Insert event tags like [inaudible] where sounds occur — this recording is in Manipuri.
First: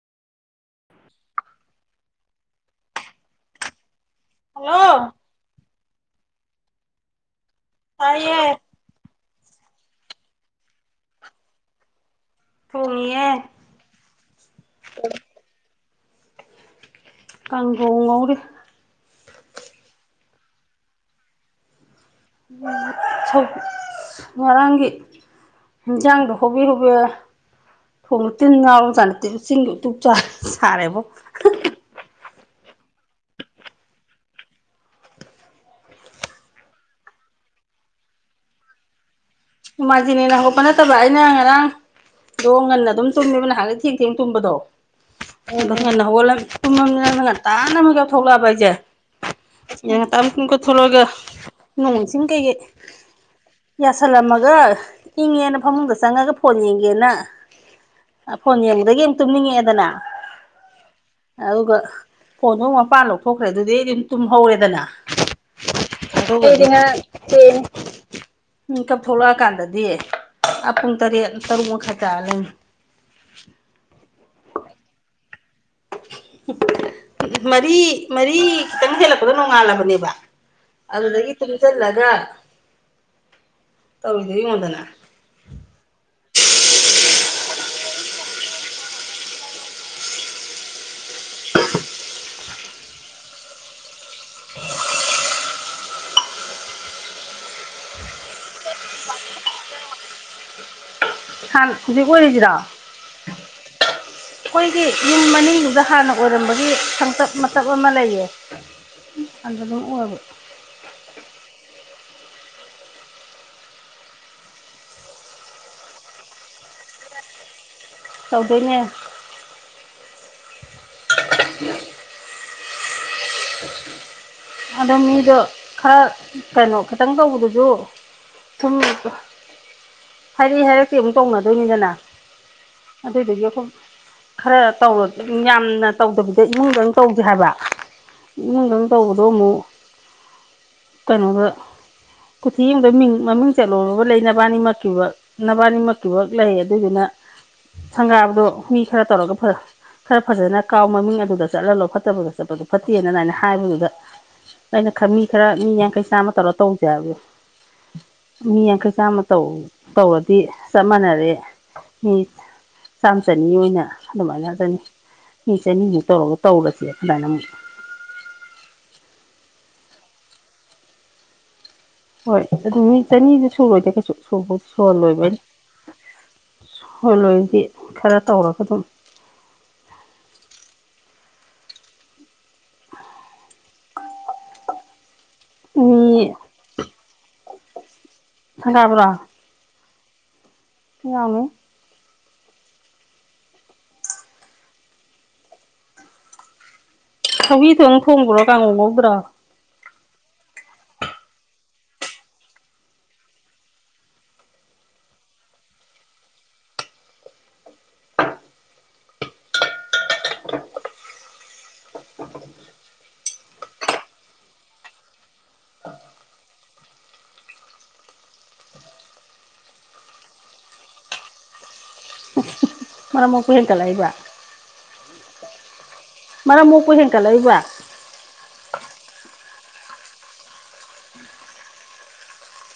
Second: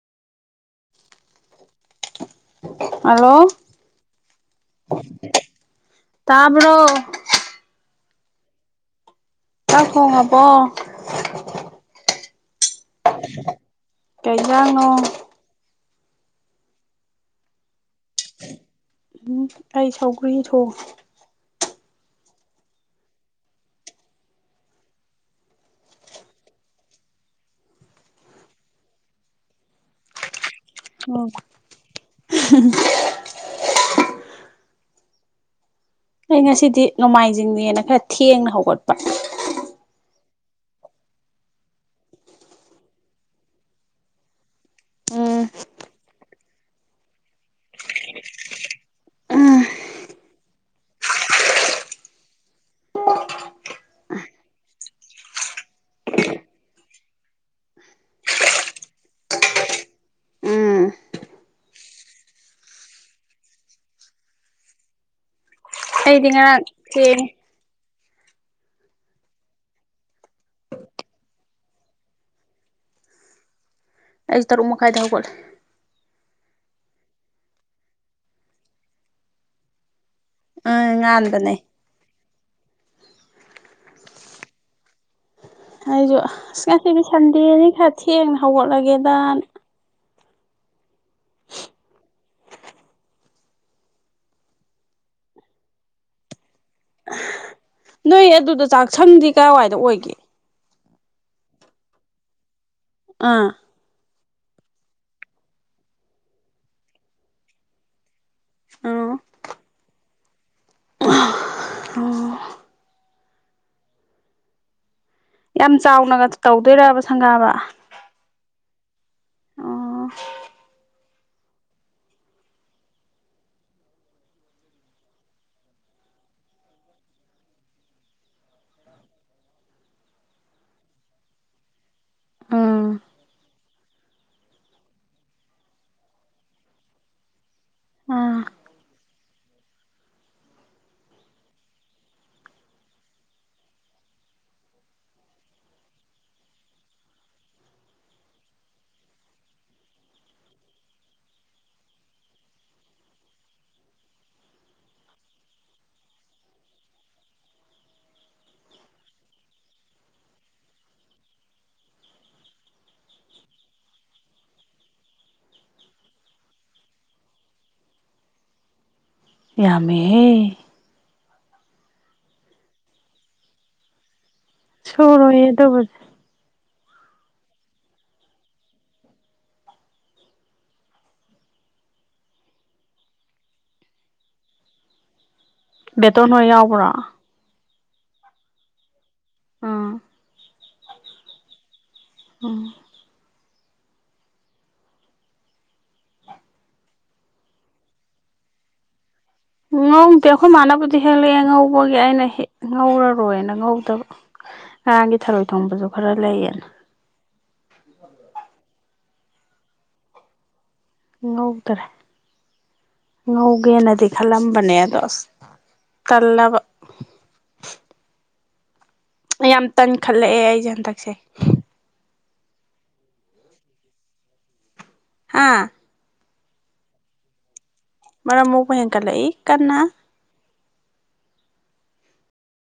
ꯍꯜꯂꯣ ꯍꯜꯂꯣ ꯇꯕꯔꯣ ꯇꯌꯦ ꯆꯥꯛ ꯊꯣꯉꯕꯥ ꯊꯣꯡꯉꯤꯌꯦ ꯀꯩꯖꯅꯣ ꯀꯪꯒꯣꯔ ꯑꯩꯥꯏ ꯁꯧꯒꯔꯤ ꯊꯣ ꯅꯒ ꯉꯔꯥꯡꯒꯤ ꯏꯟꯁꯥꯡꯗꯣ ꯍꯣꯕꯦ ꯍꯣꯕꯦ ꯊꯣꯡꯅ ꯇꯤꯟ ꯉꯥꯔꯝ ꯆꯥꯅ ꯇꯦ ꯆꯤꯡꯒꯤ ꯎꯇꯞ ꯁꯥꯔꯦꯕ ꯎꯝ ꯑꯩ ꯉꯁꯤꯗꯤ ꯅꯣꯡꯃꯥꯏꯖꯤꯡꯅꯦꯅ ꯈꯔ ꯊꯦꯡꯅ ꯍꯧꯒꯠꯄ ꯅꯣꯡꯃꯥꯏꯖꯅꯦꯅ ꯍꯧꯒꯠꯄ ꯅꯠꯇꯕ ꯑꯩꯅ ꯉꯔꯥꯡꯗꯣ ꯉꯟꯅ ꯑꯗꯨꯝ ꯆꯨꯝꯃꯦꯕ ꯅꯍꯥꯟꯩ ꯊꯦꯡ ꯊꯦꯡ ꯇꯨꯝꯕꯗꯣ ꯎꯝ ꯅꯉꯣꯟꯗꯣ ꯉꯟꯅ ꯍꯧꯒꯨꯝꯃꯅꯤꯅ ꯉꯟꯇꯥꯅ ꯑꯃꯨꯛ ꯌꯥꯎꯊꯣꯛꯂꯛꯑꯕ ꯑꯩꯁꯦ ꯎꯝ ꯉꯟꯇꯥꯨꯝ ꯀꯣꯊꯂꯛꯑꯒ ꯅꯣꯡꯁꯤꯡ ꯀꯩꯀꯩ ꯌꯥꯁꯜꯂꯝꯃꯒ ꯑꯗꯨꯒ ꯏꯪꯉꯦꯅ ꯐꯃꯨꯡꯗ ꯆꯪꯉꯒ ꯐꯣꯟ ꯌꯦꯡꯒꯦꯅ ꯐꯣꯟ ꯌꯦꯡꯕꯗꯒꯤ ꯑꯃꯛ ꯇꯨꯝꯅꯤꯡꯉꯛꯑꯦꯗꯅ ꯎꯝ ꯑꯗꯨꯒ ꯐꯣꯟꯗꯣꯨꯛ ꯃꯄꯥꯟ ꯂꯧꯊꯣꯛꯈ꯭ꯔꯦ ꯑꯗꯨꯗꯤ ꯑꯗꯨꯝ ꯇꯨꯝꯍꯧꯔꯦꯗꯅ ꯑꯩꯗꯤ ꯉꯔꯥꯡ ꯊꯦꯡꯉꯦ [inaudible] ꯎꯝ ꯊꯣꯛꯂꯛꯑꯀꯥꯟꯗꯗꯤ ꯄꯨꯡ ꯇꯔꯦꯠ ꯇꯔꯨꯛ ꯃꯈꯥꯏ ꯇꯥꯔꯒꯥ ꯂꯩꯔꯝꯃꯦ ꯑꯩꯁ ꯇꯔꯨꯛ ꯃꯈꯥꯏꯗ ꯍꯧꯒꯠꯂꯦ ꯃꯔꯤ ꯃꯔꯤ ꯈꯤꯇꯪ ꯍꯦꯜꯂꯛꯄꯗ ꯅꯣꯡꯉꯥꯜꯂꯕꯅꯦꯕ ꯑꯥ ꯑꯗꯨꯗꯒꯤ ꯉꯥꯟꯕꯅꯦ ꯇꯨꯝꯁꯤꯜꯂꯒ ꯇꯧꯗꯦ ꯌꯦꯡꯉꯣꯗꯅ ꯑꯩꯁꯨ ꯑꯁ ꯉꯁꯤꯗꯤ ꯁꯟꯗꯦꯅꯤ ꯈꯔ ꯊꯦꯡꯅ ꯍꯧꯒꯠꯂꯒꯦꯗ [unintelligible] ꯅꯣꯏ ꯑꯗꯨꯗ ꯆꯥꯛꯁꯪꯗꯤ ꯀꯗꯥꯥꯏꯋꯥꯏꯗ ꯑꯣꯏꯒꯦ ꯍꯖꯤ ꯀꯔꯤꯁꯤꯔꯥ ꯑꯥ ꯑꯩꯈꯣꯏꯒꯤ ꯌꯨꯝ ꯃꯅꯨꯡꯅꯤꯡꯗꯨꯗ ꯍꯥꯟꯅ ꯑꯣꯏꯔꯝꯕꯒꯤ ꯁꯪꯆꯞ ꯃꯁꯞ ꯑꯃ ꯂꯩꯌꯦ ꯑꯣ ꯐꯟꯗꯝ ꯎꯔꯕꯨ [inaudible] ꯑꯣ ꯌꯥꯝ ꯆꯥꯎꯅꯒ ꯇꯧꯗꯣꯏꯕ ꯁꯪꯒꯥꯕ ꯇꯧꯗꯣꯏꯅꯦ ꯎꯝ ꯎꯝ ꯑꯗꯣ ꯃꯤꯗꯣ ꯈꯔ ꯀꯩꯅꯣ ꯈꯤꯇꯪ ꯇꯧꯕꯗꯨꯁꯨ ꯁꯨꯝ ꯍꯥꯏꯔꯛ ꯍꯥꯏꯔꯛꯇꯤ ꯑꯃꯨꯛ ꯇꯧꯅꯗꯣꯏꯅꯤꯗꯅ ꯑꯗꯨꯗꯨꯒꯤ ꯑꯩꯈꯣꯏ ꯈꯔ ꯇꯧ ꯌꯥꯝꯅ ꯇꯧꯗꯕꯤꯗ ꯏꯃꯨꯡꯗꯪ ꯇꯧꯁꯦ ꯍꯥꯏꯕ ꯑꯥ ꯏꯃꯨꯡꯗꯪ ꯇꯧꯕꯗ ꯑꯗꯣ ꯑꯃꯨꯛ ꯀꯩꯅꯣꯗ ꯀꯊꯤ ꯑꯃꯗ ꯃꯤꯡ ꯃꯃꯤꯡ ꯆꯠꯂꯨꯔꯔꯕ ꯂꯩ ꯅꯕꯥꯅꯤꯃꯛꯀꯤꯕ ꯅꯕꯥꯅꯤꯃꯛꯀꯤꯐ ꯂꯩ ꯑꯗꯨꯗꯨꯅ ꯁꯪꯒꯥꯕꯗꯣ ꯃꯤ ꯈꯔ ꯇꯧꯔꯒ ꯈꯔ ꯐꯖꯅ ꯀꯥꯎ ꯃꯃꯤꯡ ꯑꯗꯨꯗ ꯆꯠꯍꯂꯣ ꯐꯠꯇꯕꯗ ꯆꯠꯄꯗꯣ ꯐꯠꯇꯦꯅ ꯑꯗꯨꯃꯥꯏꯅ ꯍꯥꯏꯕꯗꯨꯗ ꯑꯩꯅ ꯃꯤ ꯈꯔ ꯃꯤ ꯌꯥꯡꯈꯩ ꯆꯥꯝꯃ ꯇꯧꯔ ꯇꯧꯁꯦ ꯍꯥꯏꯕ ꯃꯤ ꯌꯥꯡꯈꯩ ꯆꯥꯝꯃꯧ ꯇꯧꯔꯗꯤ ꯆꯞ ꯃꯥꯟꯅꯔꯦ ꯃꯤ ꯆꯥꯝꯃ ꯆꯅꯤ ꯑꯣꯏꯅ ꯑꯗꯨꯃꯥꯏꯅ ꯉꯥꯛ ꯆꯅꯤ ꯃꯤ ꯆꯅꯤꯃꯨꯛ ꯇꯧꯔꯒ ꯇꯧꯔꯁꯦ ꯑꯗꯨꯃꯥꯏꯅ ꯑꯃꯨꯛ ꯌꯥꯃꯦ ꯍꯣꯏ ꯑꯗꯨ ꯃꯤ ꯆꯅꯤꯗꯤ ꯁꯨꯔꯣꯏꯗꯦ ꯀꯩꯁꯨ ꯁꯨꯕꯨꯗꯤ ꯁꯣꯔꯣꯗꯕꯨ ꯍꯣꯏ ꯂꯣꯏꯗꯤ ꯈꯔ ꯇꯧꯔꯒ ꯑꯗꯨꯝ ꯗꯥ ꯇꯣꯟ ꯍꯤꯏ ꯌꯥꯎꯕꯔꯣ ꯍꯪꯒꯥꯕ꯭ꯔ ꯎꯝ ꯀꯃꯤ ꯎꯝ ꯊꯕꯤꯗꯣꯪ ꯊꯣꯡꯕ꯭ꯔꯣ ꯀꯥꯡꯉꯧ ꯉꯧꯗ꯭ꯔꯥ ꯉꯧꯗꯦ ꯑꯩꯈꯣꯏ ꯃꯥꯅꯕꯨꯗꯤ ꯍꯦꯜꯂꯛꯑꯦ ꯉꯧꯕꯒꯤ ꯑꯩꯅ ꯉꯧꯔꯔꯣꯏꯅ ꯉꯧꯗꯕ ꯉꯔꯥꯡꯒꯤ ꯊꯔꯣꯏ ꯊꯣꯡꯕꯁꯨ ꯈꯔ ꯂꯩꯌꯦꯅ ꯉꯧꯗꯔꯦ ꯉꯧꯒꯦꯅꯗꯤ ꯈꯜꯂꯝꯕꯅꯦ ꯑꯗꯣ ꯑꯁ ꯇꯜꯂꯕ ꯌꯥꯝ ꯇꯟꯈꯠꯂꯛꯑꯦ ꯑꯩꯁꯦ ꯍꯟꯗꯛꯁꯦ ꯃꯔꯔꯃ ꯀ ꯍꯦꯜꯒꯂ ꯑꯩꯕ ꯍꯥꯥ ꯃꯔꯛ ꯃꯨꯛꯄꯨ ꯍꯦꯟꯀꯠꯂꯛꯏꯕ ꯃꯅꯥ ꯃꯒ ꯍꯌꯦꯀꯂ ꯏ ꯀꯅꯥ